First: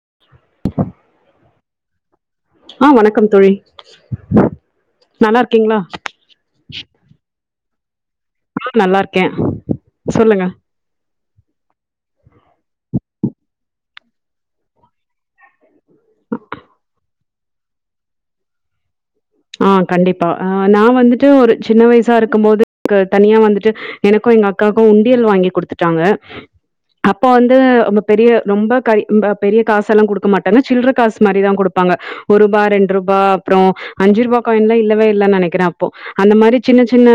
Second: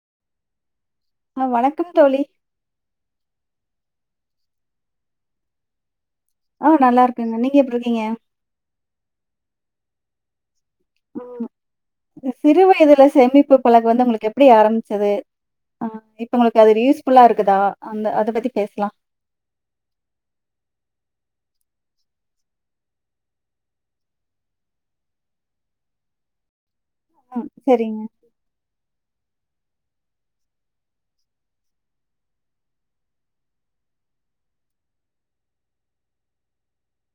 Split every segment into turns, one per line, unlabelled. [unintelligible]
ஆ வணக்கத்தோழி
ஆ வணக்கம் தோழி நல்லாருக்கீங்களா
ஆ நல்லாருக்கங்க நீங்க எப்டி ருக்கீங்க
ஆ நல்லாருக்கே சொல்லுங்க
ம் சிறு வயதுல சேமிப்புப்பழகு வந்து உங்களுக் எப்படி ஆரம்பிச்சது ஆ இப்பங்களுக்கு அது யூஸ்ஃபுல்லா இரு க்குதா அந்த அதப்பத்தி பேசலா
ஆ கண்டிப்பா ஆ நா வந்துட்டு ஒரு சின்ன வயசாருக்கு போது [unintelligible] தனியா வந்துட்டு எனக்கு எங்க அக்காவுக்கு உண்டியல் வாங்கி குடுத்துட்டாங்க அப்போ
ம்
வந்து
சரிங்க.
ரொம்ப பெரிய ரொம்ப கை ரொம்ப பெரிய காசல்லா கொடுக்க மாட்டாங்கா சில்லரக்காஸ் மாரிதா கொடுப்பாங்க ஒருருபா ரெண்டுருபா அப்புறோ அஞ்சுருபா காயின்ல இல்லவே இல்ல நெனைக்கிறே அப்போ அந்த மாரி சின்னச்சின்ன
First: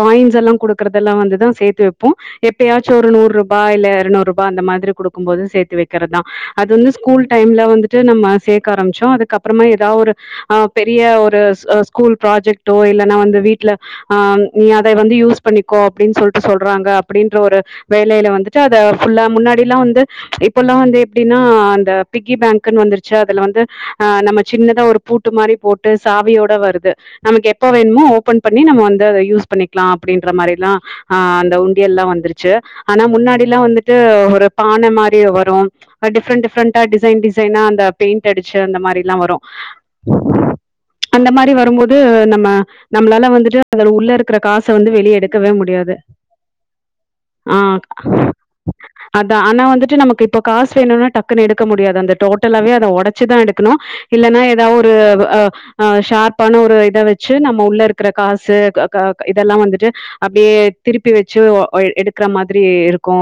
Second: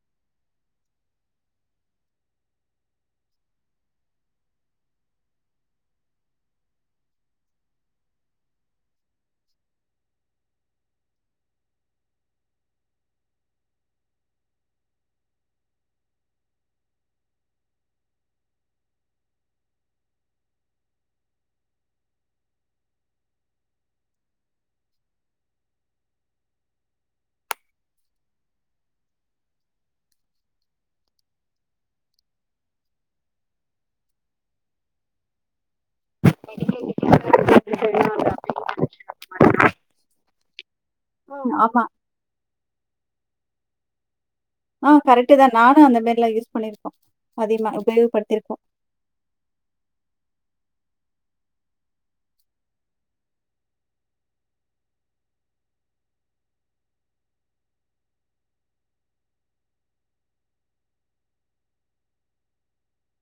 காயின்ஸ்யெல்லா கொடுக்கறதெல்லா வந்துதா சேர்த்து வப்போ எப்பயாச்சு ஒரு நூறுருபா இல்ல இறநூறு ருபா அந்த மாதிரி கொடுக்கும் போது சேத்து வைக்கிறதா அது வந்து ஸ்கூல் டைம்ல வந்துட்டு நம்ம சேக்க ஆரம்பிச்சோ அதுக்கப்புறமே ஏதா ஒரு ஆ பெரிய ஒரு [unintelligible] அ ஸ்கூல் பராஜக்டோ இல்லனா வந்து வீட்டுல ஆ நீ அத வந்து யூஸ் பண்ணிக்கோ அப்டினு சொல்ட்டு சொல்றாங்க அப்படின்ற ஒரு வேலையில வந்துட்டு அத ஃபுல்லா முன்னாடில்லா வந்து இப்பல்லா வந்து எப்படின்னா அந்தப்பிக்கி பேங்னு வந்துருச்சா அதுல வந்து ஆ நம்ம சின்னதா ஒரு பூட்டு மாரி போட்டு சாவியோட வருது நமக்கு எப்போ வேணுமோ ஓபன் பண்ணி நம்ம வந்து அத யூஸ் பண்ணிக்லா அப்படின்ற மாரிலா ஆ அந்த உண்டியல்லா வந்துருச்சு ஆனா முன்னாடில்லா வந்துட்டு ஒரு பான மாரி வரும் அ டிஃப்ரண்ட் டிஃப்ரண்டா டிசைன் டிசைனா அந்த பெண்டடிச்சு அந்த மாரி எல்லா வரு அந்த மாரி
ம் ஆமா.
வரும்போது நம்ம நம்மளாலா வந்துட்டு அதுல உள்ள இரு க்கிற காச
ஆ
வந்து வெளிய
கரெக்ட்டு
எடுக்கவே
தான். நானும்
முடியாது
அந்த மாரிலாம் யூஸ் பண்ணிருக்கோம்.
ஆ
அதிகமா உபயோகப்படுத்திருக்கோம்.
அதா ஆனா வந்துட்டு நமக்கு இப்ப காசு வேணும்னா டக்குன்னு எடுக்க முடியாது அந்த டோட்டலாவே அத உடைச்சுதா எடுக்கணு இல்லைன்னா ஏதாவது ஒரு ஆ அ ஷார்ப்பான ஒரு இத வச்சு நம்ம உள்ள இருக்கிற காசு க க இதெல்லா வந்துட்டு அப்படியே திருப்பி வச்சு ஒ அ எடுக்கற மாதிரி இருக்கு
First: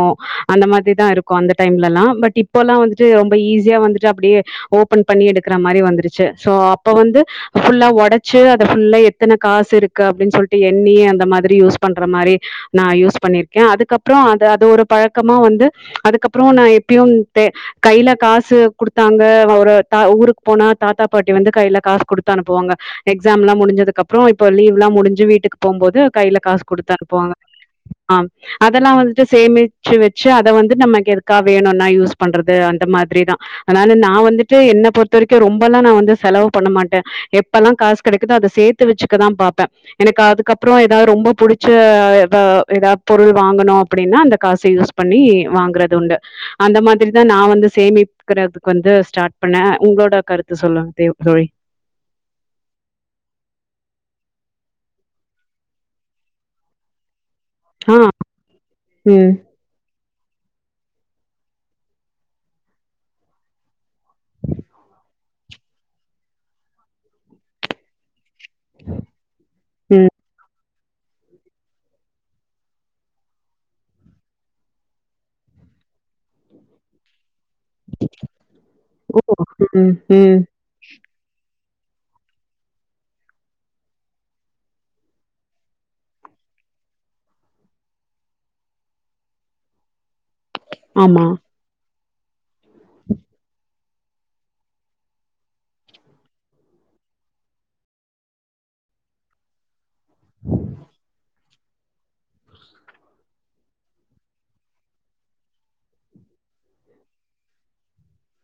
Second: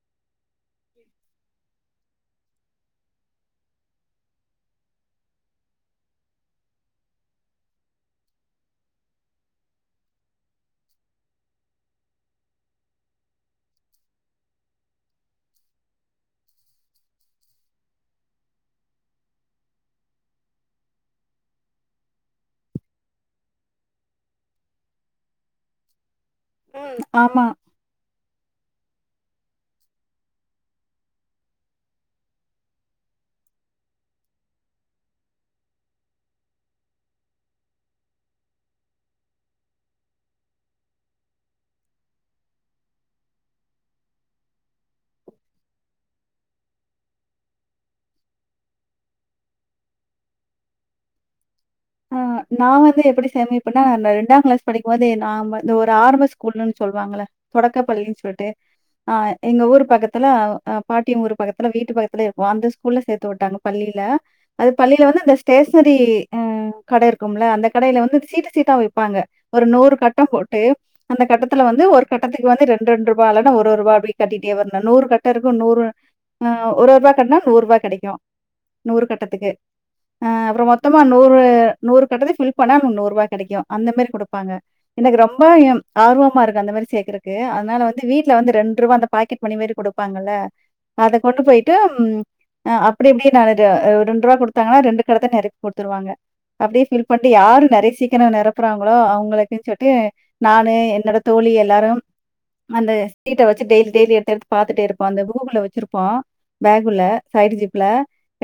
அந்த மாதிரிதா இருக்கு அந்த டைம்ல எல்லா பட் இப்பல்லா வந்துட்டு ரொம்ப ஈஸியா வந்துட்டு அப்படியே ஓபன் பண்ணி எடுக்கற மாரி வந்துருச்சு சோ அப்ப வந்து ஃபுல்லா ஒடச்சி அத எத்தன காசு இருக்கு அப்படின்னு சொல்லிட்டு எண்ணி அந்த மாதிரி யூஸ் பண்ற மாரி நா யூஸ் பண்ணிருக்கே அதுக்கப்புறோ அது அது ஒரு பழக்கமா வந்து அதுக்கப்புறோ நா எப்பும் தே கையில காசு குடுத்தாங்க ஒரு த ஊருக்கு போனா தாத்தா பாட்டி வந்து கையில காசு குடுத் தா அனுப்புவாங்க எக்ஸாம் எல்லா முடிஞ்சது அப்புறோ இப்ப லீவ்ல்லா முடிஞ்சு வீட்டுக்கு போம்போது கையில காசு கொடுத்து
ம்
அனுப்புவாங்க
ஆமா.
ஆ அதெல்லா வந்துட்டு சேமிச்சு வச்சு அத வந்துட்டு நமக்கு எதுக்காக வேணும்னா யூஸ் பண்றது அந்த மாதிரிதா அதனால நா வந்துட்டு என்னை பொறுத்த வரைக்கு ரொம்பெல்லா நா வந்து செலவு பண்ண மாட்டே எப்பல்லா காசு கிடைக்குதோ அத சேர்த்து வச்சுக்கதா பார்ப்பே எனக்கு அதுக்கப்புறோ ஏதாவது ரொம்ப பிடிச்சு ஏதா ஏதாவது பொருள் வாங்கணு அப்படின்னா அந்த காசு யூஸ் பண்ணி வாங்கறது உண்டு அந்த மாதிரிதா நா வந்து சேமிக்கிறதுக்கு வந்து ஸ்டார்ட் பண்ணே உங்களோட கருத்து சொல்ல தே தோழி
ஆ நா வந்து எப்படி சேமிப்பண்ணா அந்த ரெண்டா கிளாஸ் படிக்கும்போது நா ஒரு ஆரம்ப ஸ்கூல்ன்னு சொல்லுவாங்கள தொடக்க
ஆ.
பள்ளின்னு சொல்லிட்டு ஆ
ம்,
எங்க ஊர் பக்கத் த்துல அ பாட்டியூர் பக்கத்துல வீட்டு பக்கத்துல இருக்கு அந்த ஸ்கூல்ல சேர்த்து விட்டாங்க பள்ளியில அது பள்ளியில வந்து அந்த ஸ்டேஷனரி ஆ கடை இருக்கும்ல அந்த கடையில வந்து சீட்டு சீட்டா வைப்பாங்க ஒரு நூறு
ம்.
கட்டம் போட்டு அந்த கட்டத்துல வந்து ஒரு கட்டத்துக்கு வந்து ரெண்டு ரெண்டு ரூபாய் இல்லன்னா ஒரு ரூபாய் அப்படிய கட்டிட்டே வரணு நூறு கட்ட இருக்கு நூறு ஆ ஒரு ரூபாய் கட்டினா நூறு ரூபா கிடைக்கு நூறு
ஓ!
கட்டத்துக்கு
ம்,
ஆ
ம்.
அப்புறம் மொத்தமா நூறு நூறு கட்டத்தயு ஃபில் பண்ணாங்களுக்கு நூறு ரூபா கிடைக்கு அந்த மாரி கொடுப்பாங்க எனக்கு ரொம்ப ம் ஆர்வமா இருக்கு அந்த மாரி சேகறக்கு அதனால வந்து வீட்டுல வந்து ரெண்டு ரூபா அந்த பாக்கெட் மணி மாரி கொடுப்பாங்கல்ல அத
ஆமா.
கொண்டு போயிட்டு ஆ அப்டியுமே நான் இது ஒரு ரெண்டு ரூபா கொடுத்தாங்களா ரெண்டு கட்டத்த நெரப்பி கொடுத்துருவங்க அப்படியே ஃபீல் பண்ணிட்டு யாரு நெறைய சீக்கிர நிரப்புறாங்களோ அவங்களுக்கு [unintelligible] நானு என்னோட தோழி எல்லாரும் அந்த சீட்ட வச்சு டெய்லி டெய்லி எடுத்தத்துடுத்து பாாரத்துட்டே இருப்போ அந்த கூகுல வச்சிருப்போ பேகுல சைடு ஜிப்ல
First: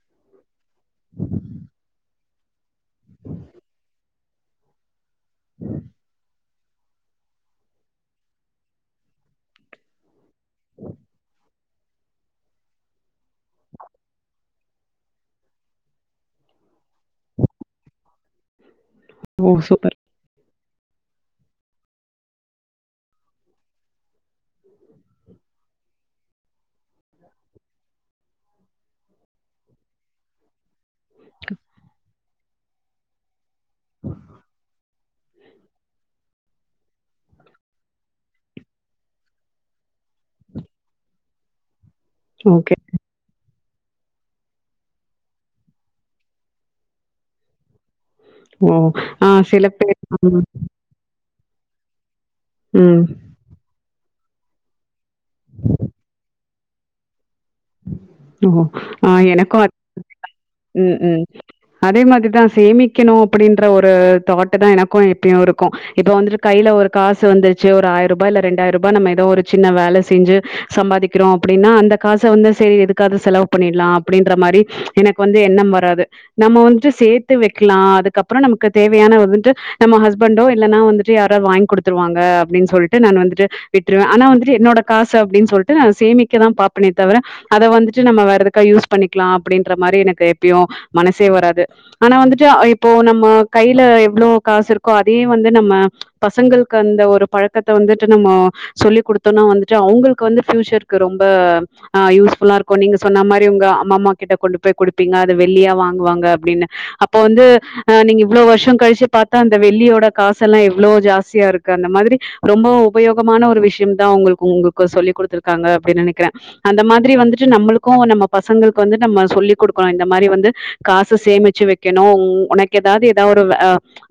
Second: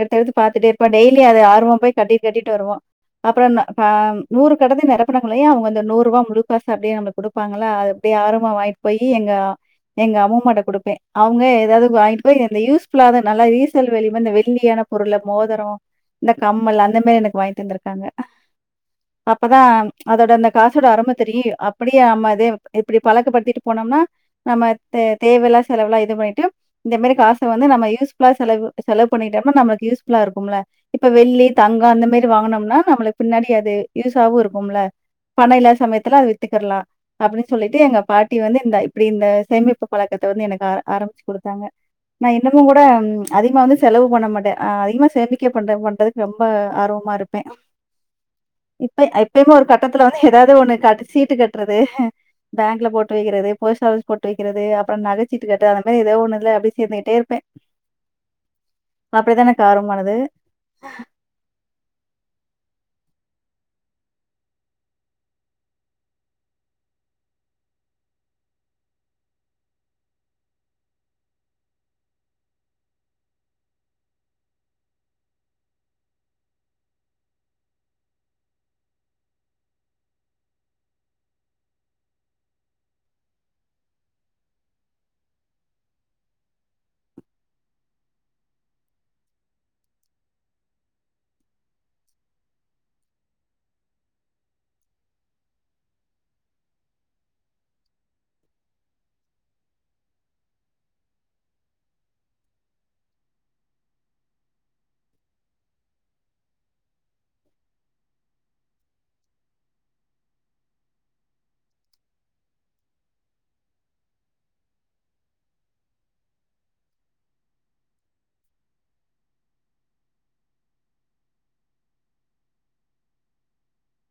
எடுத்தடுத்து பாத்துட்டே இருப்போ டெய்லி அத ஆர்வம் போய் கட்டிட்டு கட்டிட்டு வருவோ அப்புறம்‌‌ பாம் நூறு கட்டத்தூக்கு நடக் பங்களைய அவுங்க அந்த நூறுரூபா முழு பசம் அப்டியே நம்ம குடுப்பாங்ளா அது அப்டியே ஆர்வமா வாங்கிட்டு போயி எங்க எங்க அம்மு மாட்ட குடுப்பே அவுங்க எதாவது வாங்கிட்டு போய் யூஸ் ஃபுல்லான நல்லா ரீசேல் வேல்யு வெள்ளியான பொருள்ல மோதரோ அந்த கம்மல் அந்த மாரி எனக்கு வாங்கிட்டு வந்து க்கா
ஓ!
அப்தா
சூப்பர்.
அதோட அந்த காசோட அரும்ம தெரியு அப்டியே நம்ம இத இப்டி பழக்கப்படுத்திட்டு போனோம்னா நம்ம தேவல்லா செலவுலா இது பண்ணிட்டு இந்த மாதிரி காச வந்து நம்ம யூஸ்ஃபுல்லா செலவு செலவு பண்ணிட்டோம்னா நம்மளுக்கு யூஸ்ஃபுல்லா இருக்கும்ல இப்ப வெள்ளி தங்கோ அந்த மாதிரி வாங்கனும் ஆமா நம்மளுக்கு பின்னாடி அது யூஸாவு இருக்கும்ல பண இல்லாத சமயத்துல அது வித்துக்குறலா அப்டின் சொல்லிட்டு எங்க பாட்டி வந்து இந்த இப்டி இந்த சேமிப்பு பழக்கத்த வந்து எனக்கு ஆ ஆரம்பிச்சு குடுத்தாங்க நா
ஓகே.
இன்னமுங்கூட அதிகமா வந்து செலவு பண்ண மாட்டே அ அதிகமா சேமிக்க பண்ன மட்டு ரொம்ப ஆர்வமாயிருப் பே
ஓ!
இப்ப
ஆ
எப்யுமே
சில
ஒரு
பேர்
கட்டத்துல வந்து
ம்,
எதாவது ஒன்னு காட்டு சீட்டு கட்டு ன்றதே பேங்க்ல
ம்.
போட்டு வக்குறது போஸ்டு ஆபிஸ் போட்டு வக்குறது அப்பறோ நகச்சீட்டு கட்டாதப்ப எதயாவது ஒன்னுல அப்டி சேந்துட்டே இருப்பே
ஓ ஆ எனக்கு உம் உம் அதே மாதிரி சேமிக்கனு அப்டீன்ற ஒரு தாட்டு தா எனக்கு எப்யு இருக்கு இப்ப வந்துட்டு கைல ஒரு காசு வந்துருச்சு ஒரு ஆயிரூபா இல்ல ரெண்டாயிரூபா நம்ம ஏதோ ஒரு சின்ன வேல செஞ்சு சம்பாதிக்குறோ அப்டின்னா அந்த காசு வந்து சேரி எதுக்காது செலவு பண்ணிடலா அப்டின்ற மாரி எனக்கு வந்து எண்ணம் வராது நம்ம வந்துட்டு சேத்து வெக்கலா அதுக்கப்பறோ நமக்கு தேவயானத வந்துட்டு நம்ம ஹஸ்பண்டோ இல்லன்னா வந்துட்டு யாரோ வாங்கி குடுத்துருவாங்க அப்டின் சொல்ட்டு நான் வந்துட்டு விட்டுருவே ஆனா வந்துட்டு என்னோட காசு அப்டின் சொல்ட்டு சேமிக்கதா பாப்பனே தவர அத வந்துட்டு நம்ம வேற எதுக்கா யூஸ் பண்ணிக்லா அப்டின்ற மாரி எனக்கு எப்பயு மனசே வராது ஆனா வந்துட்டு ஆ இப்போ நம்ம கையில எவ்ளோ காசு இருக்கோ அதே வந்து நம்ம பசங்கள்க்கு அந்த ஒரு பழக்கத்த வந்துட்டு நம்ம சொல்லி் குடுத்தோனா வந்துட்டு அவுங்களுக்கு வந்து ஃபியூச்சர்க்கு ரொம்ப ஆ யூஸ்ஃபுல்லா இருக்கு நீங்க சொன்ன மாரி உங்க அம்மம்மா கிட்ட கொண்டு போய் குடுப்பீங்க அது வெள்ளியா வாங்குவாங்க அப்டின்னு அப்ப வந்து அ நீங்க இவ்ளோ வருஷம் கழிச்சு பாத்தா அந்த வெள்ளியோட காசெல்லா எவ்ளோ ஜாஸ்தியாருக்கு அந்த மாதிரி ரொம்ப உபயோகமான ஒரு விஷ்யம் தா ஒங்களுக்கு ஒங்குக்கு சொல்லிக் குடுத்துருக்காங்க அப்டி நெனக்குறே அந்த மாதிரி வந்துட்டு நம்மளுக்கு நம்ம பசங்களுக்கு வந்து நம்ம சொல்லி் குடுக்கணு இந்த மாரி வந்து காசு சேமிச்சு வெக்கணு உனக்கு எதாது ஏதாவது அ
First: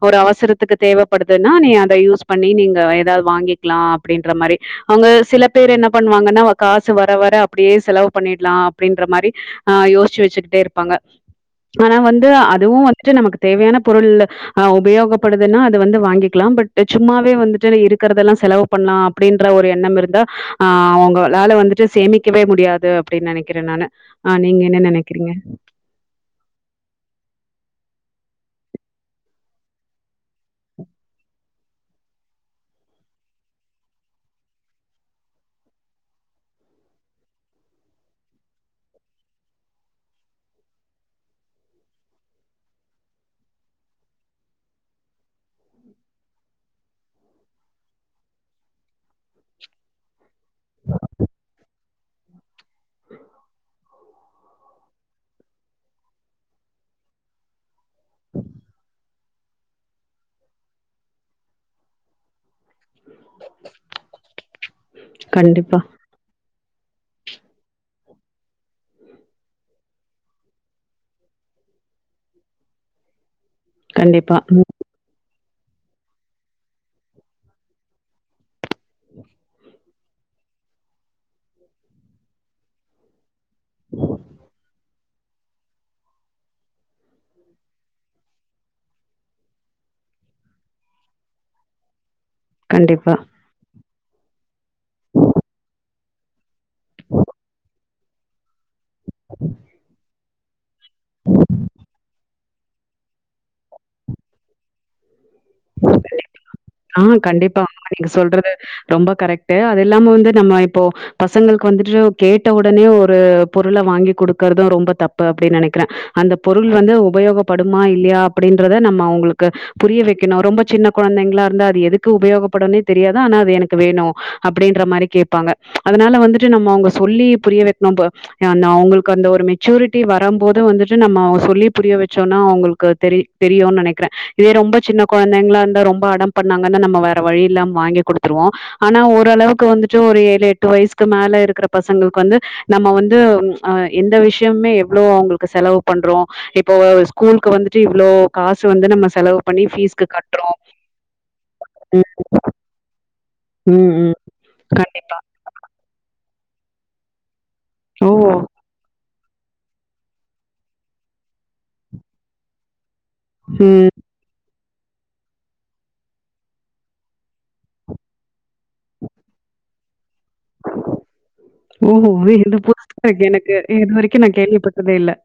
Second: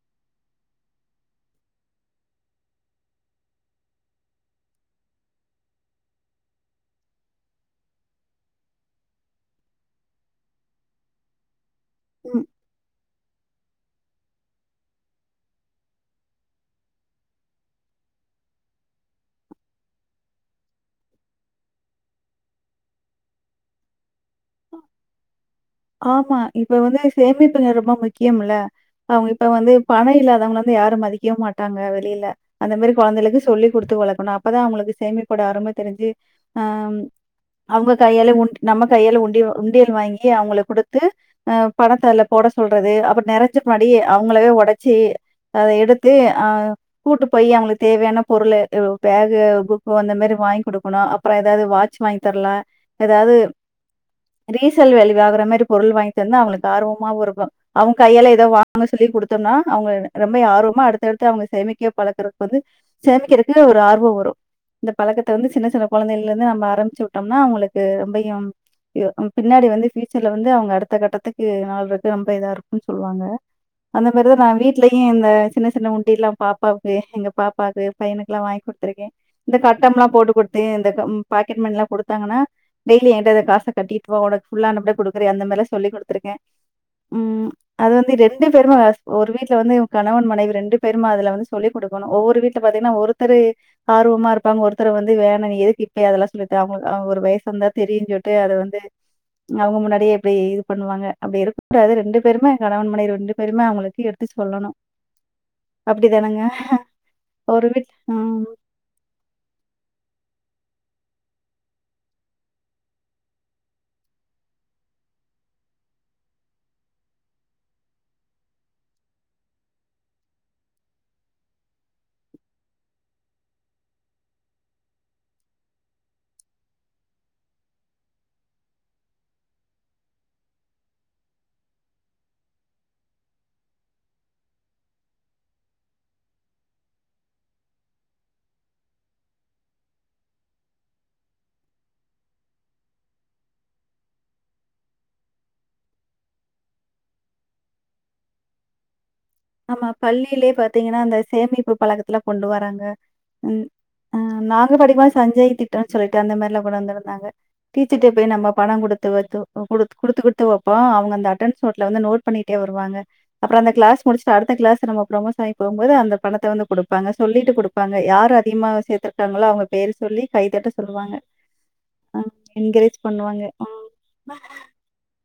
ஒரு அவசரத்துக்கு தேவப்படுதுன்னா நீ அத யூஸ் பண்ணி நீங்க ஏதாவ வாங்கிக்லா அப்டீன்ற மாரி அவுங்க சில பேர் என்ன பண்ணுவாங்கன்னா காசு வர வர அப்டியே செலவு பண்ணிறலா அப்டீன்ற மாரி ஆ யோசிச்சு வச்சுக்கிட்டே இருப்பாங்க ஆனா வந்து
ம்,
அதுவு வந்துட்டு நமக் தேவயான பொருள் உபயோகப்படுதுன்னா அத வந்து வாங்கிக்லா பட் சும்மாவே வந்துட்டு இருக்கிறதெல்லா செலவு பண்லா அப்டீன்ற ஒரு எண்ணம் இருந்தா ஆ அவுங்களால வந்துட்டு சேமி க்கவே முடியாது அப்டின் நெனக்கிறே நானு ஆ நீங்க என்ன நெனக்குறீங்க
ஆமா இப்ப வந்து சேமிப்பு ரொம்ப முக்கியம் இல்ல அவுங்க இப்ப வந்து பண இல்லாதவங்க வந்து யாரும் மதிக்கே மாட்டாங்க வெளியில அந்த மாரி கொழந்தைகளுக்கு சொல்லி குடுத்து வளக்கணு அப்பதா அவுங்களுக்கு சேமிப்போட அரும தெரிஞ்சு ஆ அவூங்க கையால உண் நம்ம கையால உண்டி உண்டியல் வாங்கி அவுங்களுக்கு குடுத்து அ பணத்தால போட சொல்றது அப்பறோ நெரச்ச புன்னாடி அவுங்களே ஒடச்சி அத எடுத்து அ கூட்டு போய் அவுங்களுக்கு தேவயான பொருளு பேக்கு புக்கு அந்த மாரி வாங்கி குடுக்கனு அப்பறோ எதாவது வாட்ச் வாங்கி தரல எதாவது ரீசேல் வேல்யு ஆகுற மாரி பொருள் வாங்கி தந்தா அவுங்களுக்கு ஆர்வமாவு இருக்கு அவுங் கையால்ல ஏதோ வாங்க சொல்லி குடுத்தோம்னா அவுங்க ரொம்ப ஆர்வமா அடுத்தடுத்து அவுங்க சேமிக்க பழக்கறது வந்து சேமிக்குறதுக்கு ஒரு ஆர்வோ வரு இந்த பழக்கத்த வந்து சின்ன
கண்டிப்பா
சின்ன கொழந்தைகள்ல இருந்து நம்ம ஆரம் ச்சு உட்டம்னா அவுங்களுக்கு ரொம்பயும் ஏ பின்னாடி வந்து ஃபியூச்சர் ல வந்து அவங்க அடுத்த கட்டத்துக்கு நாள்ருக்கு ரொம்ப இதா இருக்குன் சொல்லுவாங்க அந்த மாரிதா
கண்டிப்பா
நா
ம்
வீட்லயு இந்த சின்ன சின்ன உண்டில்லா பாப்பாவுக்கு எங்க பாப்பாக்கு பையனுக்குல்லா வாங்கி குடுத்துருக்கே இந்த கட்டம்ல்லா போட்டு குடுத்து இந்த பாக்கெட் மணில்லா குடுத்தாங்கன்னா டெய்லி என்ட அத காஸ் கட்டிட்டு வா உனக்கு ஃபுல்லா அனப்டு ரே அந்த மாரிலா சொல்லி் குடுத்துருக்கே ம் அது வந்து ரெண்டு பேருமே வாஸ் ஒரு வீட்ல வந்து கணவன் மனைவி ரெண்டு பேரும் அதுல வந்து சொல்லிடுகுடுக்கணு ஒவ்வொ ட் வீட்ல பாத்தீங்கன்னா
கண்டிப்பா.
ஒருத்தரு ஆர்வமாருப்பாங்க ஒருத்தர் வந்து வேணா எதுக்கு பெ அதெல்லா சொல்லு த்த அவுங்க அவுங் ஒரு வயிசு வந்தா தெரியு சொட்டு அத வந் து அவங்க முன்னா எப்பே இது பண்ணுவாங்க அப்பிடி இருக்கூடாது ரெண்டு பேருமே கணவன் மனைவி ரெண்டு பேருமே அவுங்களுக்கு எடுத்து சொல்லனு அப்பிடிதானுங்க
ஆ கண்டிப்பா ஆமா நீங்க சொல்றது ரொம்ப கரெக்ட் அது இல்லாம வந்து நம்ம இப்போ பசங்களுக்கு வந்துட்டு கேட்ட உடனே ஒரு பொருள வாங்கி குடுக்கறது ரொம்ப தப்பு அப்பிடின் நெனைக்கிறே அந்த பொருள் வந்து உபயோகப்படுமா இல்லையா அப்பிடின்றத நம்ம அவங்களுக்கு புரிய வைக்கணு ரொம்ப சின்ன கொழந்தைங்களா இந்தார் எதுக்கு உபயோகபடுனே தெரியாது ஆனா அது எனக்கு வேணு அப்பிடின்ற மாரி கேப்பாங்க அதனால வந்துட்டு நம்ம அவுங்க சொல்லி புரியல வைக்கணு ப எ நா அவுங்களுக்கு அந்த ஒரு மெச்சுரிட்டி வரம் போது வந்துட்டு நம்ம சொல்லி புரியவாச்சோன அவுங்களுக்கு தெரி தெரியுனு நெனைக்கிறே இதே ரொம்ப சின்ன கொழந்தைங்களா இருந்தா ரொம்ப அடம் பண்ணாங்கன்னா நம்ம வேற வழி இல்லாம வாங்கி குடுத்துருவோ ஆனா ஓரளவுக்கு வந்துட்டு ஒரு ஏழு எட்டு வயசுக்கு மேல இருக்கற பசங்களுக்கு வந்து நம்ம வந்து அ எந்த விஷயமே எவ்ளோ அவங்களுக்கு செலவு பண்றோ இப்போ ஸ்கூலுக்கு வந்துட்டு இவ்ளோ காசு வந்து நம்ம செலவு பண்ணி
ஆமா.
ஃபீஷ்கு கட்டுறோ
பள்ளியிலே பாத்தீங்கன்னா, அந்த சேமிப்பு பழக்கத்துல கொண்டு வராங்க ம் அ நாங்க படிக்குபோது
கண்டிப்பா
சஞ்சய திட்டோன் சொல்லிட்டு அந்த மாரிலா கொண்டந்திருந்தாங்க டீச்சர்ட்டே
ஓ
போய் நம்ம பணம் குடுத் த்து வத்து குடுத்து குடுத்து வைப்போ அவங்க அந்த அட்டன்ஸ் நோட்ல வந்து நோட் பண்ணிட்டே வருவாங்க அப்புறோ அந்த
ம்
கிளாஸ் சர் அடுத்த கிளாஸ் நம்ம பிரொமசனாகி போம்போது அந்த பணத்த வந்து குடுப்பாங்க சொல்லிட்டு குடுப்பா யார் அதிகமா சேர்த்திருக்காங்களோ அவங்க பேரு சொல்லி கை தட்ட சொல்லுவாங்க.
ஓ
அ
வே இந்த புசா
என்கரேஜ்
இருக்கு
பண்ணுவாங்க.
எனக்கு
ம்.
இது வரைக்கு நா கேள்விப்பட்டதே இல்ல [inaudible]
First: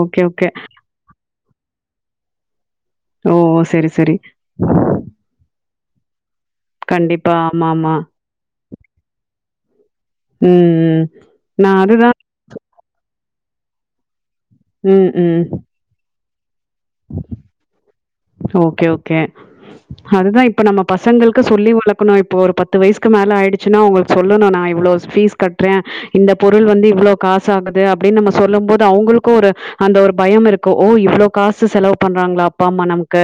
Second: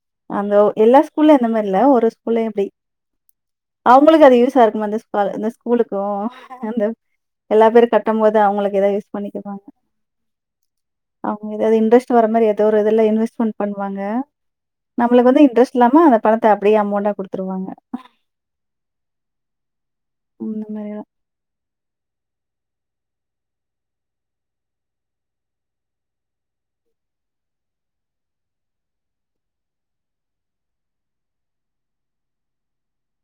ஓகே ஓகே
அந்த எல்லா ஸ்கூல்லி இந்த மார் இல்ல ஒரு ஸ்கூல்லியு இப்பிடி
ஓ செரி செரி
உளுக்கு அந்த எல்லா பேரு
ஆமா
கட்டம் போது அவங்களுக்கு எதா யூஸ் பண்ணிக்குவாங்க
ம் ம்
அவங்க
நா
ஏதாவது
அதுதா
இன்ட்ரெஸ்ட் வர மாரி ஏதோ ஒரு இதுல்ல இன்வெஸ்மெண் பண்ணுவாங்க
ம்,
நம்மளுக்கு
ம்.
வந்து இன்ட்ரெஸ்ட் இல்லாம த்தா அப்பிடியே அமௌண்டா குடுத்துருவாங்க
ஓகே ஓகே அதுதா இப்ப
அந்த
நம்ம
மாரிலாம்.
பசங்களுக்கு சொல்லி வழ க்குனு இப்ப ஒரு பத்து வயசுக்கு மேல ஆயிடிச்சின்னா அவுங்களுக்கு சொல்லனு நா இவ்ளோ பீஸ் கட்றே இந்த பொருள் வந்து இவ்ளோ காசு ஆகுது அப்பிடின் நம்ம சொல்லு போது அவுங்களுக்கு ஒரு அந்த ஒரு பயம் இருக்கு ஓ இவ்ளோ காசு செலவு பண்றாங்களா அப்பா அம்மா நமக் க்க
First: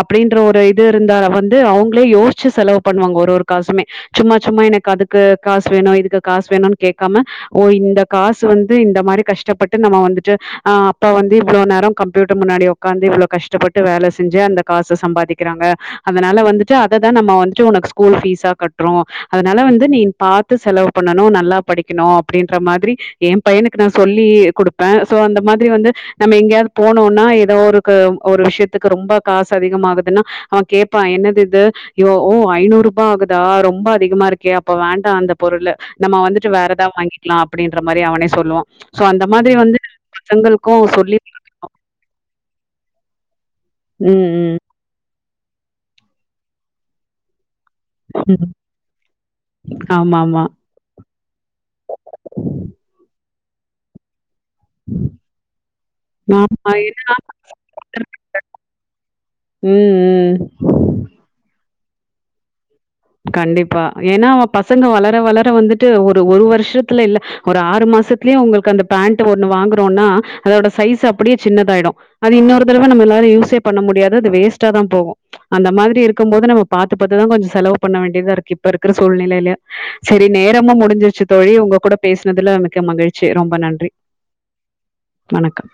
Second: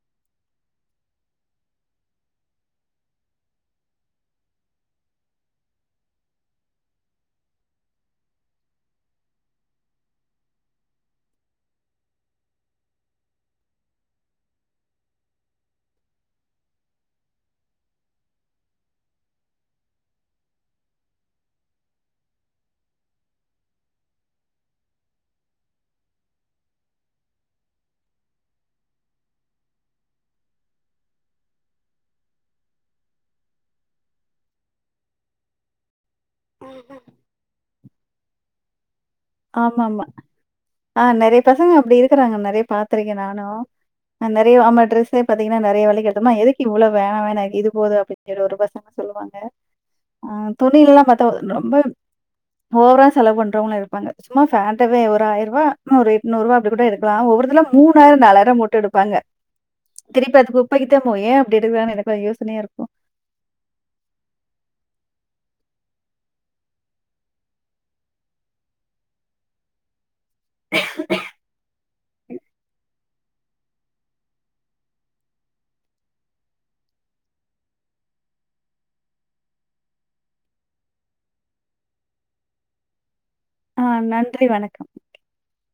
அப்பிடின்ற ஒரு இது இருந்தா வந்து அவங்களே யோசிச்சி செலவு பண்ணுவாங்க ஒரு ஒரு காசுமே சும்மா சும்மா எனக்கு அதுக்கு காசு வேணு இதுக்கு காசு வேணுன் கேக்காம ஓ இந்த காசு வந்து இந்த மாரி கஷ்டப்பட்டு நம்ம வந்துட்டு அ அப்பா வந்து இவ்ளோ நேரோ கம்ப்யூட்டர் முன்னாடி உக்காந்து இவ்ளோ கஷ்டப்பட்டு வேல செஞ்சி அந்த காச சம்பாதிக்கிறாங்க அதனால வந்துடு அததா நாம உனக்கு ஸ்கூல் ஃபீசா கட்றோ அதனால வந்து நீ பாத்து செலவு பண்ணு நல்லா படிக்குனு அப்பிடின்ற மாதிரி ஏ பையனுக்கு நா சொல்லி குடுப்பே சோ அந்த மாதிரி வந்து நாம எங்கையாது போனோனா எதோ ஒரு க ஒரு விஷ்யத்து க்கு ரொம்ப காசு அதிகமா ஆகுதுன்னா அவ கேப்பா என்னது இது யோ ஓ ஐநூறு ரூபா ஆகுதா ரொம்ப அதிகமா இருக்கே அப்ப வேண்டா அந்த பொருளு நம்ம வந்துட்டு வேற எதா
ம்ஹ்ம்.
வாங்கிக்கலா அப்பிடின்ற மாரி அவனே சொல்லுவா சோ அந்த மாதிரி வந்து
ஆமா ஆமா
பசங்களுக்கும்
ஆ
சொல்லி
நெறைய பசங்க அப்பிடி இருக்கறாங்க நெறைய பாத்திருக்கே நானு நா
ம்,
நெறைய அமா ட்ரெஸ் த் பாத்திங்கனா நெறைய வேலைகட்டுமா எதுக்கு இவ்ளோ வேணா வேணா இது போது
ம்,
அப்பிடிதிர
ம்.
ஒரு பசங்க சொல்லுவாங்க ஆ
ஆமாமா.
துணியல்லா பாத்தா ரொம்ப ஓவரா செலவ் பண் டோர்னு இருப்பாங்க சும்மா ஃப்பேண்டவே ஒரு ஆய்ர்வா ஒரு எட்டு நூறுவா
ஆமா.
அப்பிடி கூட
ஏன்னா
எடுக்கலா ஒவ்வொருத்துலா மூனாயிர நாலாயிர போட்டு எடுப்பாங்க
ம்,
திருப்பி
ம்.
அது குப்பைக்கு போவு ஏ அப்பிடி டுவானு எனக்கு யோசனையா இருக்கு
கண்டிப்பா ஏனா அவ பசங்க வளர வளர வந்துட்டு ஒரு ஒரு வருஷ்தல இல்ல ஒரு ஆறு மாசத்தலே அவுங்களுக்கு அந்த பேண்ட்டு ஒன்னு வாங்குறோனா அதோட சைஸ்சு அப்பிடியே சின்னதாயிடு அது இன்னொரு தரவ நம்மனாலு யூஸே பண்ண முடியாது அது வேஸ்ட்டா தா போவு அந்த மாதிரி இருக்கு போது நம்ம பாத்து பாத்துதா கொஞ்ச செலவு பண்ண வேண்டிதா இருக்கு இப்ப இருக்குற சூழ்நிலையில சரி நேரமா முடிஞ்சிருச்சி தோழி உங்க கூட பேசினதுல மிக்க மகிழ் ச்சி ரொம்ப
ஆ
நன்றி
நன்றி, வணக்கம்.
வணக்கம்